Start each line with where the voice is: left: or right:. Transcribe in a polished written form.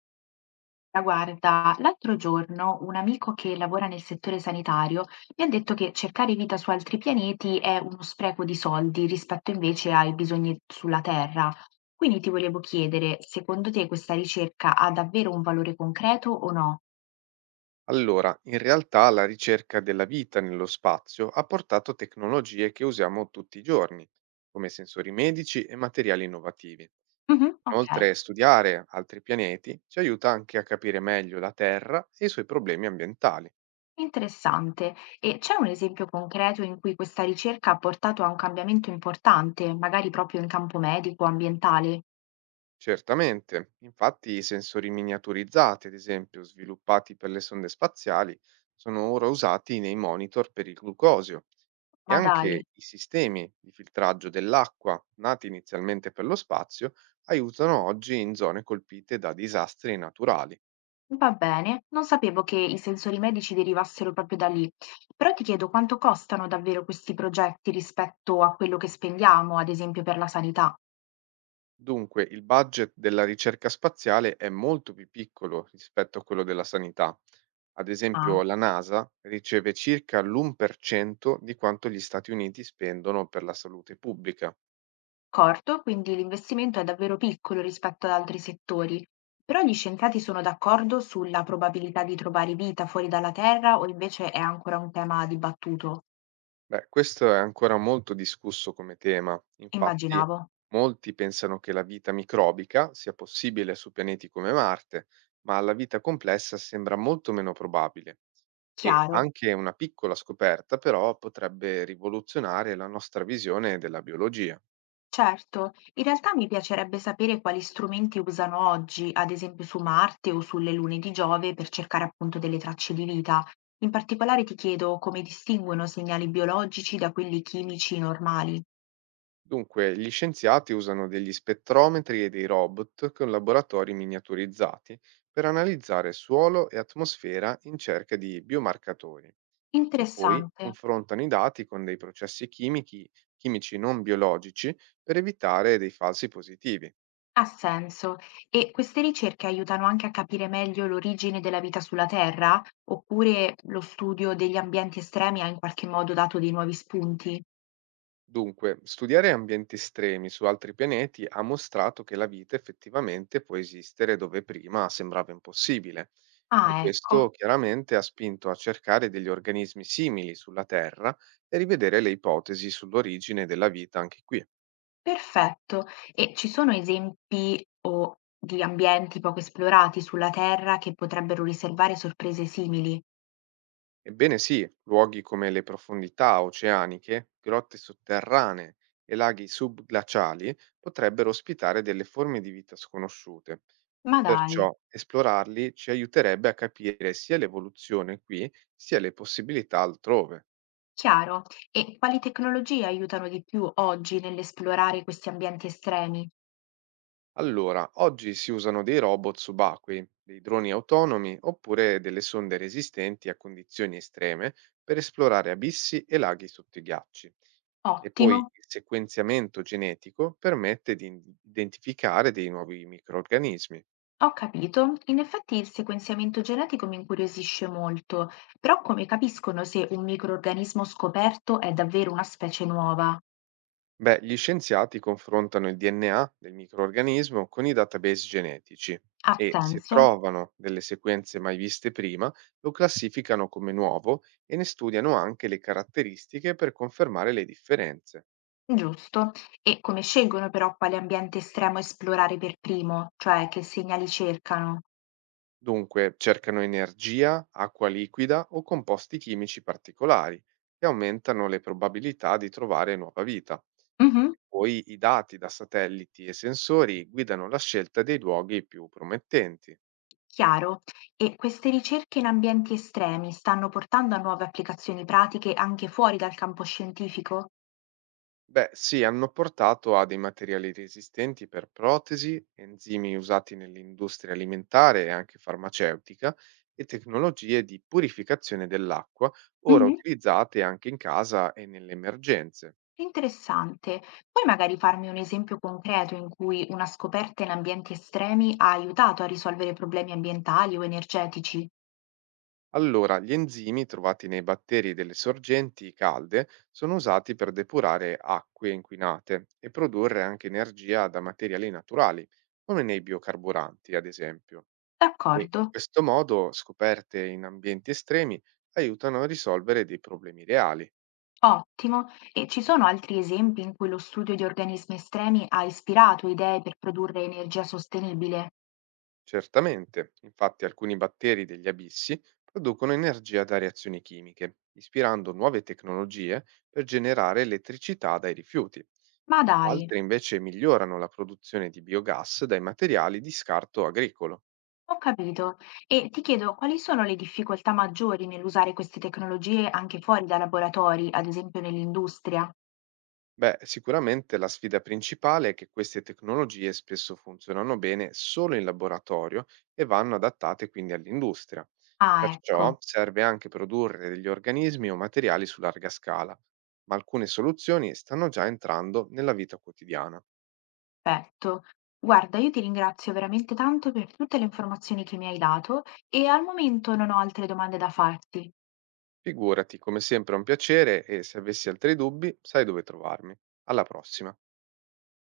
left: Ma guarda, l'altro giorno un amico che lavora nel settore sanitario mi ha detto che cercare vita su altri pianeti è uno spreco di soldi rispetto invece ai bisogni sulla Terra. Quindi ti volevo chiedere, secondo te questa ricerca ha davvero un valore concreto o no?
right: Allora, in realtà la ricerca della vita nello spazio ha portato tecnologie che usiamo tutti i giorni, come sensori medici e materiali innovativi.
left: Mhm. Ok,
right: Inoltre, studiare altri pianeti ci aiuta anche a capire meglio la Terra e i suoi problemi ambientali.
left: interessante. E c'è un esempio concreto in cui questa ricerca ha portato a un cambiamento importante, magari proprio in campo medico, ambientale?
right: Certamente, infatti i sensori miniaturizzati, ad esempio, sviluppati per le sonde spaziali, sono ora usati nei monitor per il glucosio e
left: Ma dai.
right: anche i sistemi di filtraggio dell'acqua, nati inizialmente per lo spazio, aiutano oggi in zone colpite da disastri naturali.
left: Va bene, non sapevo che i sensori medici derivassero proprio da lì, però ti chiedo quanto costano davvero questi progetti rispetto a quello che spendiamo, ad esempio per la sanità.
right: Dunque, il budget della ricerca spaziale è molto più piccolo rispetto a quello della sanità. Ad esempio,
left: Ah,
right: la NASA riceve circa l'1% di quanto gli Stati Uniti spendono per la salute pubblica.
left: corto, quindi l'investimento è davvero piccolo rispetto ad altri settori, però gli scienziati sono d'accordo sulla probabilità di trovare vita fuori dalla Terra o invece è ancora un tema dibattuto?
right: Beh, questo è ancora molto discusso come tema. Infatti,
left: Immaginavo.
right: molti pensano che la vita microbica sia possibile su pianeti come Marte, ma la vita complessa sembra molto meno probabile. E
left: Chiaro.
right: anche una piccola scoperta, però, potrebbe rivoluzionare la nostra visione della biologia.
left: Certo, in realtà mi piacerebbe sapere quali strumenti usano oggi, ad esempio su Marte o sulle lune di Giove, per cercare appunto delle tracce di vita. In particolare ti chiedo come distinguono segnali biologici da quelli chimici normali.
right: Dunque, gli scienziati usano degli spettrometri e dei robot con laboratori miniaturizzati per analizzare suolo e atmosfera in cerca di biomarcatori e poi
left: Interessante,
right: confrontano i dati con dei processi chimici non biologici per evitare dei falsi positivi.
left: ha senso. E queste ricerche aiutano anche a capire meglio l'origine della vita sulla Terra, oppure lo studio degli ambienti estremi ha in qualche modo dato dei nuovi spunti?
right: Dunque, studiare ambienti estremi su altri pianeti ha mostrato che la vita effettivamente può esistere dove prima sembrava impossibile e
left: Ah, ecco.
right: questo chiaramente ha spinto a cercare degli organismi simili sulla Terra e rivedere le ipotesi sull'origine della vita anche qui.
left: Perfetto. E ci sono esempi o di ambienti poco esplorati sulla Terra che potrebbero riservare sorprese simili?
right: Ebbene sì, luoghi come le profondità oceaniche, grotte sotterranee e laghi subglaciali potrebbero ospitare delle forme di vita sconosciute.
left: Ma dai,
right: Perciò esplorarli ci aiuterebbe a capire sia l'evoluzione qui, sia le possibilità altrove.
left: chiaro. E quali tecnologie aiutano di più oggi nell'esplorare questi ambienti estremi?
right: Allora, oggi si usano dei robot subacquei, dei droni autonomi oppure delle sonde resistenti a condizioni estreme per esplorare abissi e laghi sotto i ghiacci. E poi
left: Ottimo.
right: il sequenziamento genetico permette di identificare dei nuovi microrganismi.
left: Ho capito, in effetti il sequenziamento genetico mi incuriosisce molto, però come capiscono se un microrganismo scoperto è davvero una specie nuova?
right: Beh, gli scienziati confrontano il DNA del microrganismo con i database genetici
left: Ha
right: e se
left: senso?
right: trovano delle sequenze mai viste prima, lo classificano come nuovo e ne studiano anche le caratteristiche per confermare le differenze.
left: Giusto. E come scelgono però quale ambiente estremo esplorare per primo, cioè che segnali cercano?
right: Dunque, cercano energia, acqua liquida o composti chimici particolari che aumentano le probabilità di trovare nuova vita.
left: Mhm.
right: Poi i dati da satelliti e sensori guidano la scelta dei luoghi più promettenti.
left: Chiaro. E queste ricerche in ambienti estremi stanno portando a nuove applicazioni pratiche anche fuori dal campo scientifico?
right: Beh, sì, hanno portato a dei materiali resistenti per protesi, enzimi usati nell'industria alimentare e anche farmaceutica e tecnologie di purificazione dell'acqua, ora
left: Mhm.
right: utilizzate anche in casa e nelle emergenze.
left: Interessante. Puoi magari farmi un esempio concreto in cui una scoperta in ambienti estremi ha aiutato a risolvere problemi ambientali o energetici?
right: Allora, gli enzimi trovati nei batteri delle sorgenti calde sono usati per depurare acque inquinate e produrre anche energia da materiali naturali, come nei biocarburanti, ad esempio. E in
left: D'accordo.
right: questo modo, scoperte in ambienti estremi aiutano a risolvere dei problemi reali.
left: Ottimo. E ci sono altri esempi in cui lo studio di organismi estremi ha ispirato idee per produrre energia sostenibile?
right: Certamente, infatti, alcuni batteri degli abissi producono energia da reazioni chimiche, ispirando nuove tecnologie per generare elettricità dai rifiuti.
left: Ma dai,
right: Altre invece migliorano la produzione di biogas dai materiali di scarto agricolo.
left: ho capito. E ti chiedo quali sono le difficoltà maggiori nell'usare queste tecnologie anche fuori da laboratori, ad esempio nell'industria?
right: Beh, sicuramente la sfida principale è che queste tecnologie spesso funzionano bene solo in laboratorio e vanno adattate quindi all'industria.
left: Ah,
right: Perciò
left: ecco,
right: serve anche produrre degli organismi o materiali su larga scala, ma alcune soluzioni stanno già entrando nella vita quotidiana.
left: perfetto. Guarda, io ti ringrazio veramente tanto per tutte le informazioni che mi hai dato e al momento non ho altre domande da farti.
right: Figurati, come sempre è un piacere e se avessi altri dubbi sai dove trovarmi. Alla prossima.